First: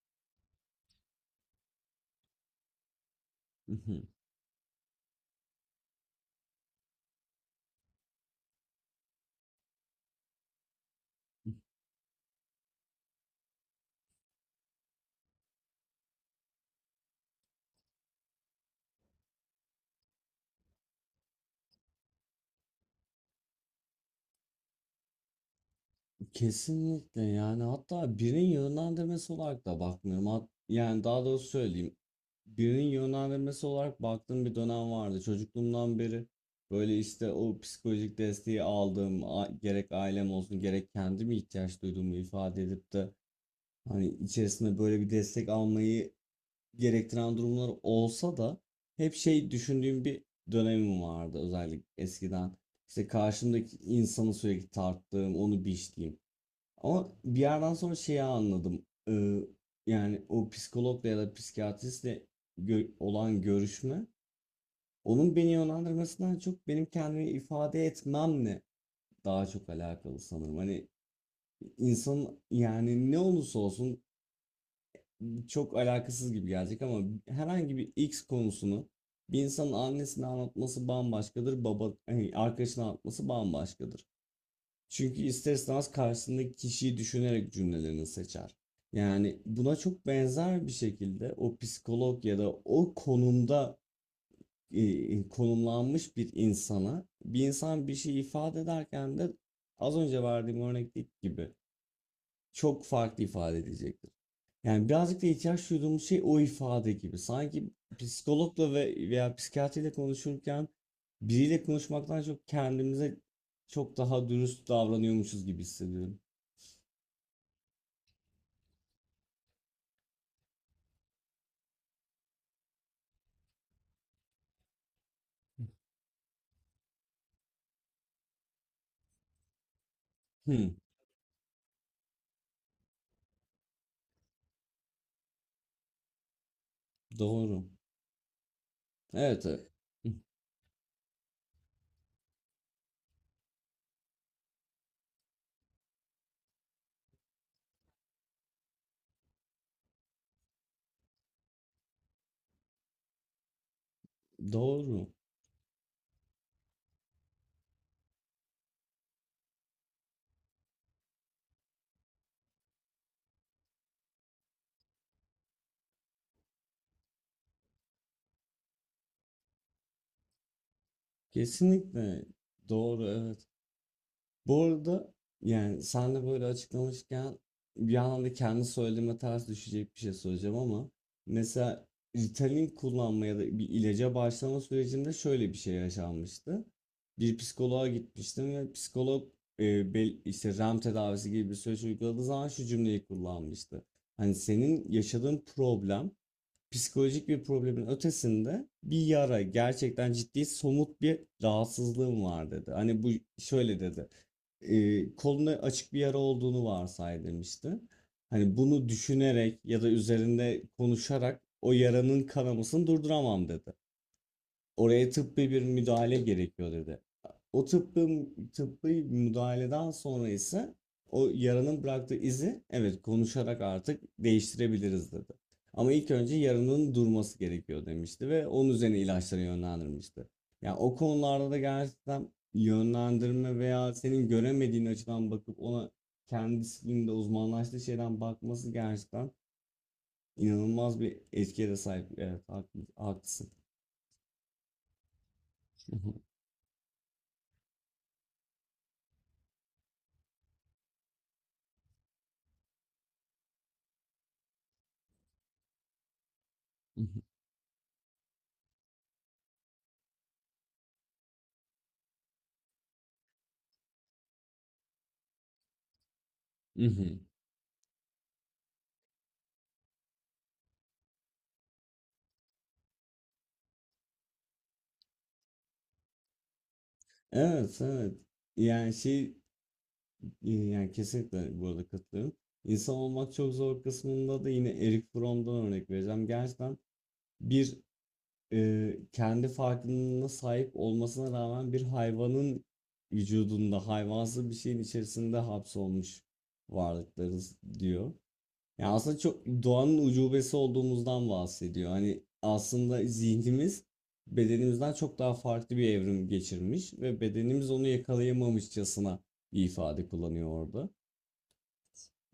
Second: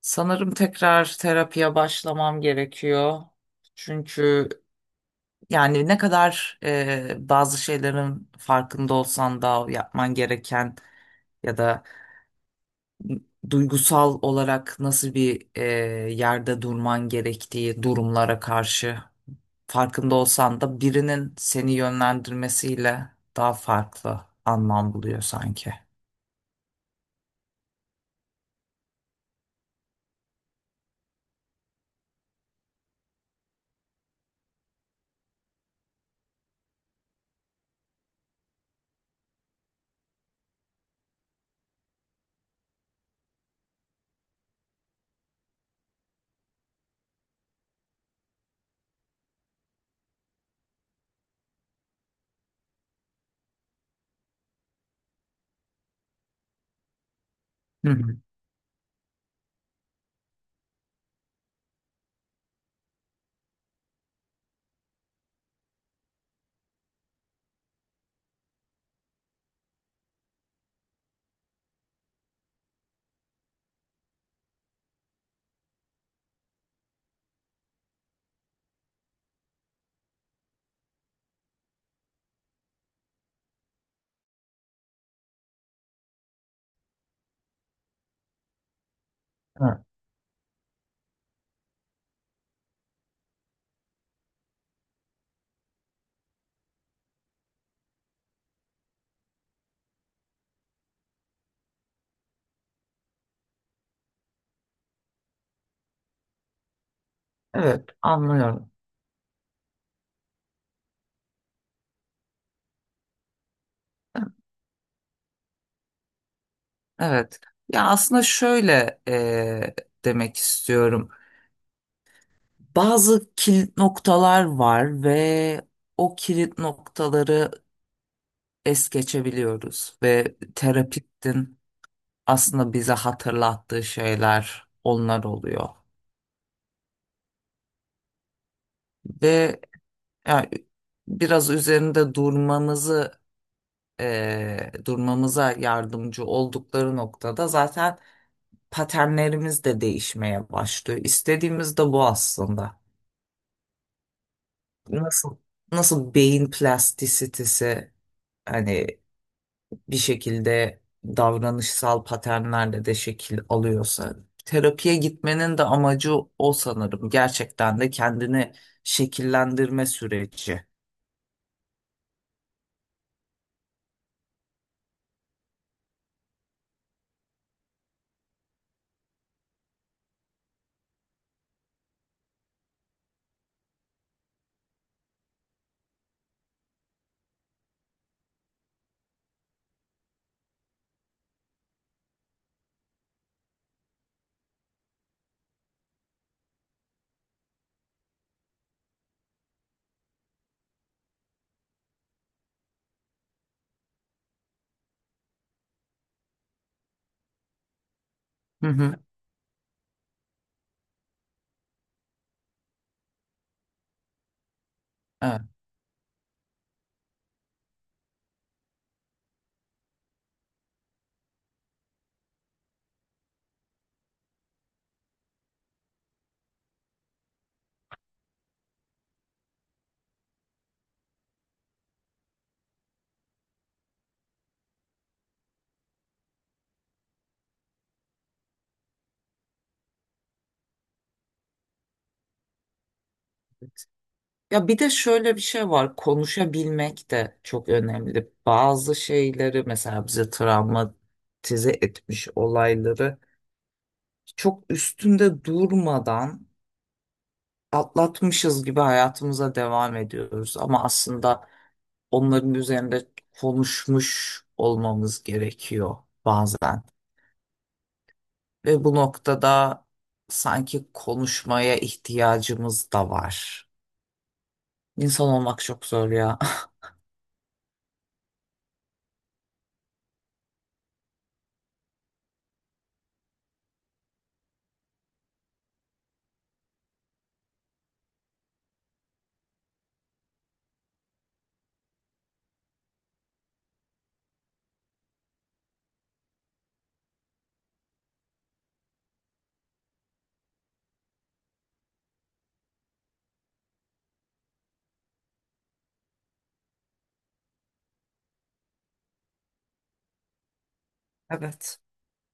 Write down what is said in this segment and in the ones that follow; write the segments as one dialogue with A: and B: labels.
A: Sanırım tekrar terapiye başlamam gerekiyor.
B: Hı hı.
A: Çünkü yani ne kadar bazı şeylerin farkında olsan da yapman gereken ya da duygusal olarak nasıl bir yerde durman gerektiği durumlara karşı farkında olsan da birinin seni yönlendirmesiyle daha farklı anlam buluyor sanki.
B: Kesinlikle yani hatta birinin yönlendirmesi olarak da bakmıyorum. Yani daha doğrusu söyleyeyim. Birinin yönlendirmesi olarak baktığım bir dönem vardı. Çocukluğumdan beri böyle işte o psikolojik desteği aldığım gerek ailem olsun gerek kendim ihtiyaç duyduğumu ifade edip de hani içerisinde böyle bir destek almayı gerektiren durumlar olsa da hep şey düşündüğüm bir dönemim vardı özellikle eskiden. İşte karşımdaki insanı sürekli tarttığım, onu biçtiğim. Ama bir yerden
A: Hı
B: sonra
A: hı.
B: şeyi anladım. Yani o psikologla ya da psikiyatristle olan görüşme onun beni yönlendirmesinden çok benim kendimi ifade etmemle daha çok alakalı sanırım. Hani insanın yani ne olursa olsun çok alakasız gibi gelecek ama herhangi bir X konusunu bir insanın annesine anlatması bambaşkadır, baba, hani arkadaşına anlatması bambaşkadır. Çünkü ister istemez karşısındaki kişiyi düşünerek cümlelerini seçer. Yani buna
A: Evet,
B: çok benzer bir şekilde o psikolog ya da o konumda konumlanmış bir insana bir insan bir şey ifade ederken de az önce verdiğim örnekteki gibi çok farklı ifade edecektir. Yani birazcık da ihtiyaç duyduğumuz şey o ifade gibi. Sanki
A: Evet, anlıyorum.
B: psikologla ve veya psikiyatriyle konuşurken biriyle konuşmaktan çok kendimize çok daha dürüst davranıyormuşuz gibi hissediyorum.
A: Evet. Ya aslında şöyle demek istiyorum. Bazı kilit noktalar var ve o kilit noktaları es geçebiliyoruz ve
B: Hmm,
A: terapistin aslında bize hatırlattığı şeyler onlar oluyor.
B: doğru. Evet,
A: Ve ya, biraz üzerinde durmamızı durmamıza yardımcı oldukları noktada zaten paternlerimiz de değişmeye başlıyor. İstediğimiz de bu aslında.
B: doğru.
A: Nasıl nasıl beyin plastisitesi hani bir şekilde davranışsal paternlerle de şekil alıyorsa terapiye gitmenin de amacı o sanırım. Gerçekten de kendini şekillendirme süreci.
B: Kesinlikle doğru, evet. Bu arada yani sen de böyle açıklamışken bir anda kendi söylediğime ters düşecek bir şey söyleyeceğim ama mesela Ritalin kullanma ya da bir ilaca başlama sürecinde şöyle bir şey yaşanmıştı. Bir psikoloğa gitmiştim ve psikolog işte REM tedavisi gibi bir süreç uyguladığı zaman şu cümleyi kullanmıştı. Hani senin yaşadığın problem psikolojik bir problemin ötesinde bir yara, gerçekten ciddi somut bir rahatsızlığım var dedi. Hani bu şöyle dedi. E, koluna açık bir yara olduğunu varsay demişti. Hani
A: Hı
B: bunu
A: hı.
B: düşünerek ya da üzerinde konuşarak o yaranın kanamasını durduramam dedi. Oraya
A: Evet.
B: tıbbi bir müdahale gerekiyor dedi. O tıbbi müdahaleden sonra ise o yaranın bıraktığı izi evet konuşarak artık değiştirebiliriz dedi. Ama ilk önce yaranın durması gerekiyor demişti ve onun üzerine ilaçlara yönlendirmişti. Yani o konularda da gerçekten yönlendirme veya senin göremediğin açıdan bakıp ona kendi disiplinde uzmanlaştığı şeyden bakması gerçekten inanılmaz bir etkiye de sahip. Evet, haklısın.
A: Ya bir de şöyle bir şey var. Konuşabilmek de çok önemli. Bazı şeyleri mesela bize travmatize etmiş olayları çok üstünde durmadan atlatmışız gibi hayatımıza devam ediyoruz ama aslında onların üzerinde konuşmuş olmamız gerekiyor bazen.
B: Hı hı.
A: Ve bu noktada sanki konuşmaya ihtiyacımız da var. İnsan olmak çok zor ya.
B: Evet, evet. Yani şey yani kesinlikle bu arada katılıyorum. İnsan olmak çok zor kısmında da yine Eric Fromm'dan örnek vereceğim. Gerçekten bir kendi farkındalığına sahip olmasına rağmen bir hayvanın vücudunda hayvansı bir şeyin içerisinde hapsolmuş varlıklarız diyor. Ya aslında çok doğanın ucubesi olduğumuzdan bahsediyor. Hani aslında zihnimiz bedenimizden çok daha farklı bir evrim geçirmiş ve bedenimiz onu yakalayamamışçasına bir ifade kullanıyor orada.
A: Evet.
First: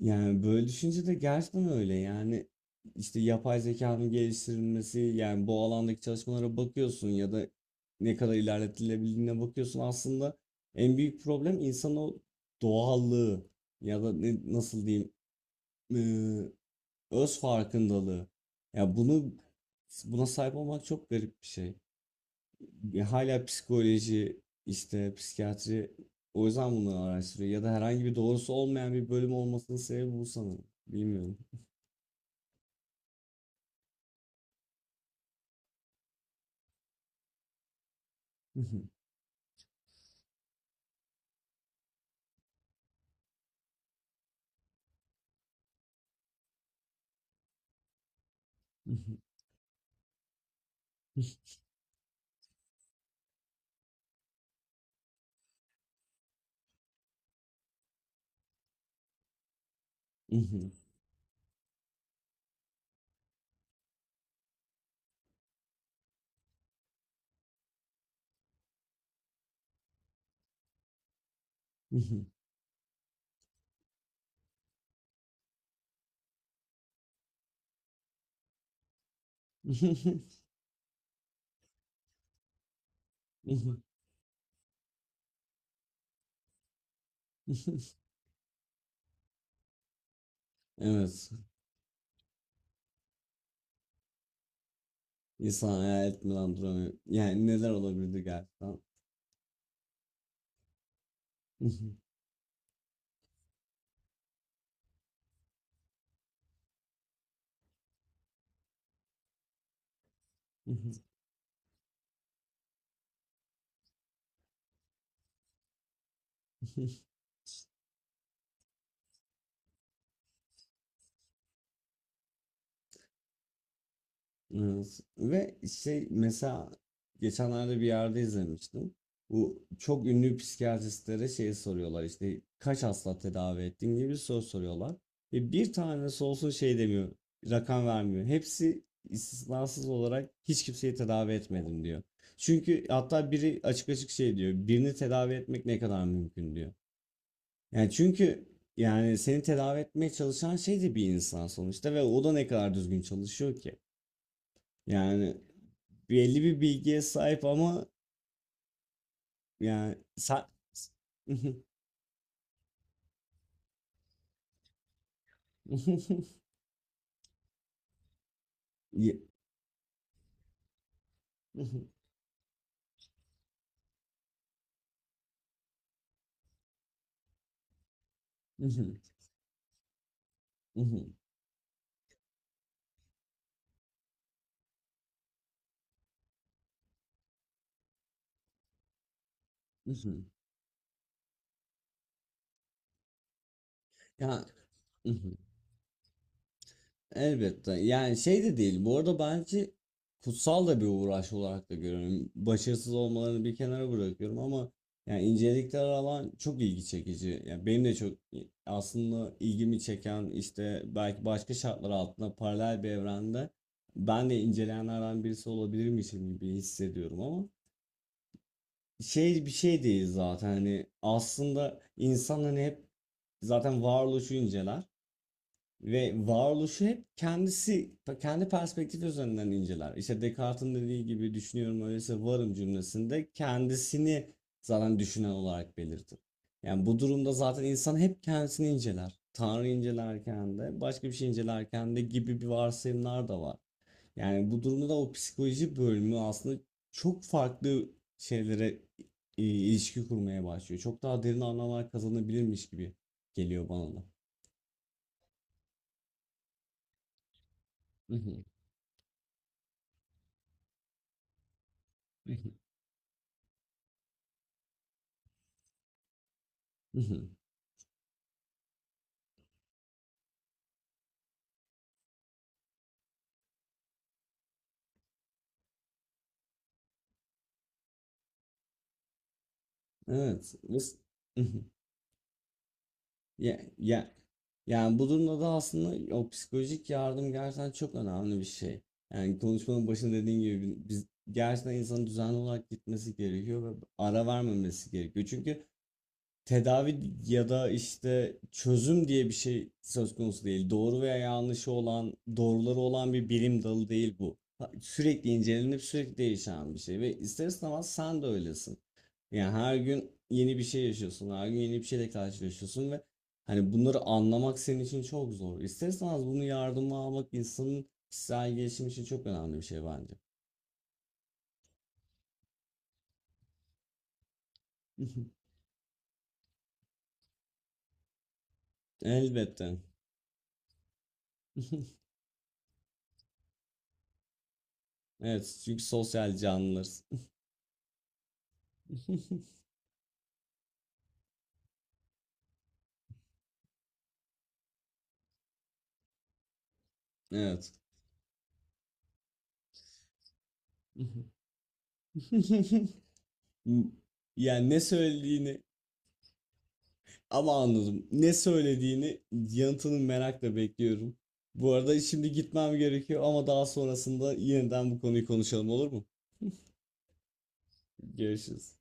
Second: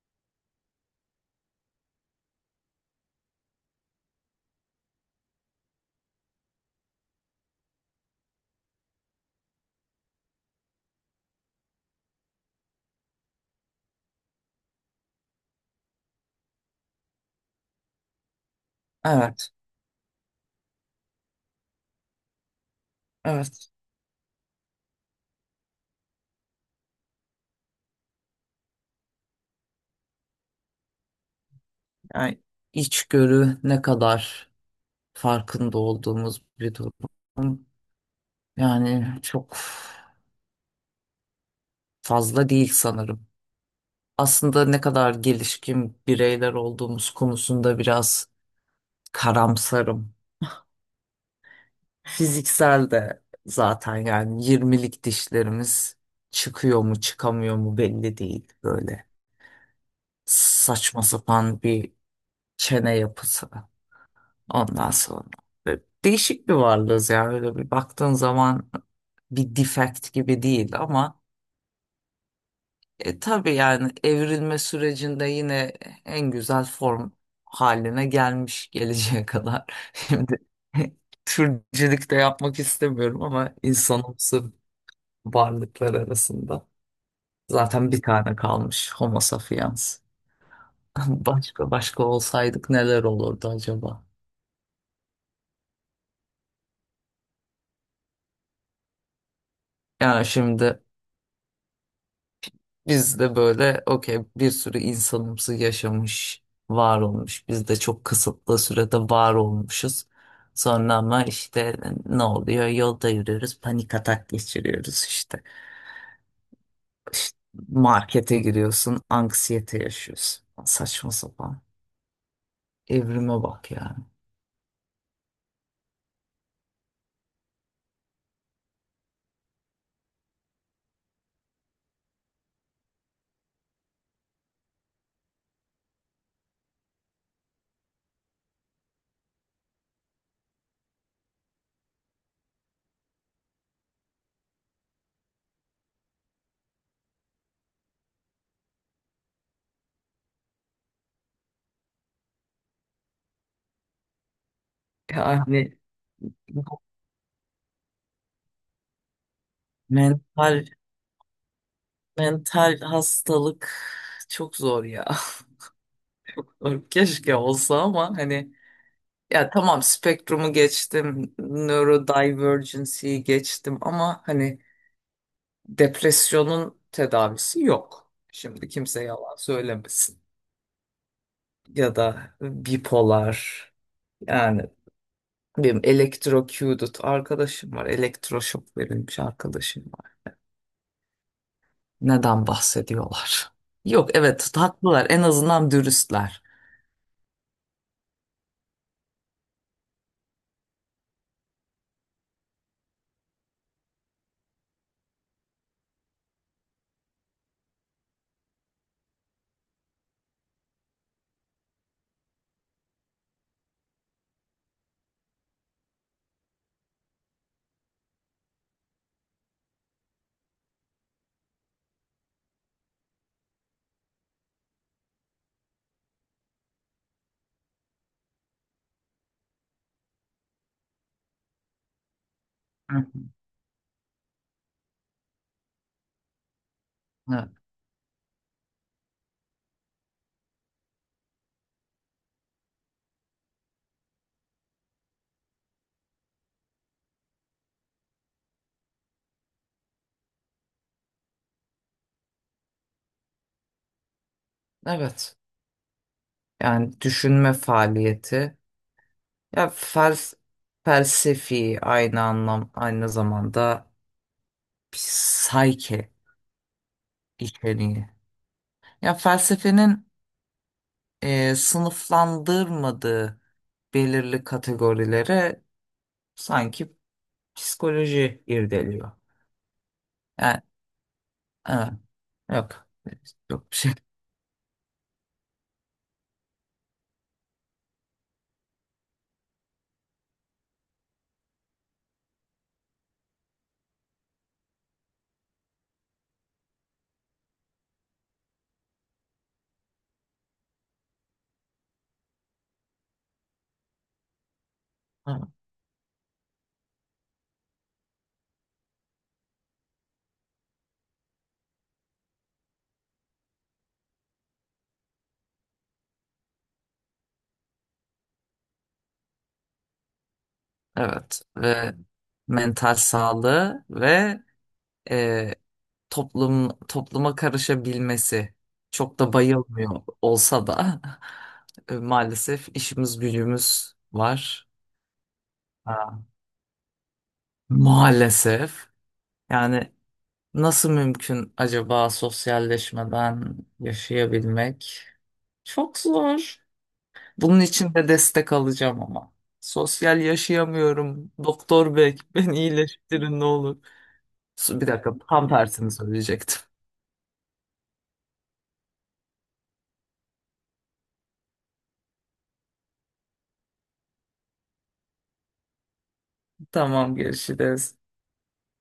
B: Yani böyle düşünce de gerçekten öyle. Yani işte yapay zekanın geliştirilmesi, yani bu alandaki çalışmalara bakıyorsun ya da ne kadar ilerletilebildiğine bakıyorsun. Aslında en büyük problem insanın o doğallığı ya da ne, nasıl diyeyim? Öz farkındalığı. Ya bunu
A: Evet,
B: Buna sahip olmak çok garip bir şey. Ya hala
A: evet.
B: psikoloji, işte psikiyatri o yüzden bunları araştırıyor ya da herhangi bir doğrusu olmayan bir bölüm olmasının sebebi bu sanırım. Bilmiyorum.
A: Yani içgörü ne kadar farkında olduğumuz bir durum. Yani çok fazla değil sanırım. Aslında ne kadar gelişkin bireyler olduğumuz konusunda biraz karamsarım. Fiziksel de zaten, yani yirmilik dişlerimiz çıkıyor mu çıkamıyor mu belli değil, böyle saçma sapan bir çene yapısı ondan sonra. Böyle değişik bir varlığız yani, öyle bir baktığın zaman bir defect gibi değil ama tabii yani evrilme sürecinde yine en güzel form haline gelmiş geleceğe kadar. Şimdi türcülük de yapmak istemiyorum ama insanımsı varlıklar arasında zaten bir tane kalmış Homo sapiens.
B: Evet.
A: Başka başka olsaydık neler olurdu acaba?
B: İnsan hayal etmeden duramıyor. Yani neler olabilirdi gerçekten?
A: Yani şimdi biz de böyle okey, bir sürü insanımsı yaşamış, var olmuş. Biz de çok kısıtlı sürede var olmuşuz. Sonra ama işte ne oluyor? Yolda yürüyoruz, panik atak geçiriyoruz işte. İşte markete giriyorsun, anksiyete yaşıyorsun. Saçma sapan. Evrime bak yani.
B: Evet. Ve şey mesela geçenlerde bir yerde izlemiştim. Bu çok ünlü psikiyatristlere şeyi soruyorlar işte kaç hasta tedavi ettin gibi bir soru soruyorlar. Ve bir tanesi olsun şey demiyor, rakam vermiyor. Hepsi istisnasız olarak hiç kimseyi tedavi etmedim diyor. Çünkü hatta biri açık açık şey diyor, birini tedavi etmek ne kadar mümkün diyor. Yani çünkü yani seni tedavi etmeye çalışan şey de bir insan sonuçta ve o da ne kadar düzgün çalışıyor ki. Yani
A: Yani
B: belli bir
A: bu
B: bilgiye sahip ama yani sa
A: mental mental hastalık çok zor ya. Keşke olsa ama hani
B: Ye-
A: ya, tamam, spektrumu geçtim, neurodivergency'yi geçtim ama hani depresyonun tedavisi yok. Şimdi kimse yalan söylemesin. Ya da bipolar, yani benim electrocuted arkadaşım var. Elektroşok verilmiş arkadaşım var. Neden bahsediyorlar? Yok,
B: ya
A: evet haklılar, en azından dürüstler.
B: elbette yani şey de değil bu arada bence kutsal da bir uğraş olarak da görüyorum başarısız olmalarını bir kenara bırakıyorum ama yani incelikler alan çok ilgi çekici yani benim de çok aslında ilgimi çeken işte belki başka şartlar altında paralel bir evrende ben de inceleyenlerden birisi olabilirmişim gibi hissediyorum ama şey bir şey değil zaten hani aslında insan hani hep zaten varoluşu inceler ve varoluşu hep kendisi kendi perspektifi üzerinden inceler. İşte Descartes'in dediği gibi düşünüyorum öyleyse varım
A: Hı hı.
B: cümlesinde kendisini zaten düşünen olarak belirtir. Yani bu durumda
A: Evet.
B: zaten insan hep kendisini inceler. Tanrı incelerken de başka bir şey incelerken de gibi bir varsayımlar da var. Yani bu durumda da o psikoloji bölümü aslında çok farklı şeylere ilişki kurmaya başlıyor. Çok daha derin anlamlar kazanabilirmiş gibi geliyor bana da.
A: Evet. Yani düşünme
B: Mhm,
A: faaliyeti. Ya felsefi aynı
B: mhm,
A: anlam aynı zamanda psike
B: mhm.
A: içeriği. Ya felsefenin sınıflandırmadığı belirli kategorilere sanki psikoloji irdeliyor.
B: Evet.
A: Yani
B: Mhm.
A: evet, yok
B: Ya,
A: yok bir şey.
B: ya, yani bu durumda da aslında o psikolojik yardım gerçekten çok önemli bir şey. Yani konuşmanın başında dediğim gibi biz gerçekten insanın düzenli olarak gitmesi gerekiyor ve ara vermemesi gerekiyor. Çünkü tedavi ya da işte çözüm diye bir şey söz konusu değil. Doğru veya yanlışı olan, doğruları olan bir bilim dalı değil bu. Sürekli incelenip sürekli değişen bir şey ve ister istemez sen de öylesin. Yani her gün yeni bir şey yaşıyorsun, her gün yeni bir şeyle karşılaşıyorsun ve hani bunları anlamak senin için çok zor. İster istemez bunu yardıma almak insanın kişisel gelişim için çok önemli bir şey bence.
A: Evet ve mental sağlığı ve e, toplum topluma karışabilmesi çok da
B: Elbette.
A: bayılmıyor olsa da maalesef işimiz gücümüz var.
B: Evet, çünkü
A: Ha.
B: sosyal canlılarız.
A: Maalesef. Yani nasıl mümkün acaba sosyalleşmeden yaşayabilmek? Çok zor. Bunun
B: Evet.
A: için de destek alacağım ama. Sosyal yaşayamıyorum. Doktor bey beni iyileştirin ne olur.
B: Yani ne
A: Bir dakika, tam
B: söylediğini
A: tersini söyleyecektim.
B: ama anladım. Ne söylediğini yanıtını merakla bekliyorum. Bu arada şimdi gitmem gerekiyor ama daha sonrasında yeniden bu konuyu konuşalım olur mu?
A: Tamam, görüşürüz.
B: Görüşürüz.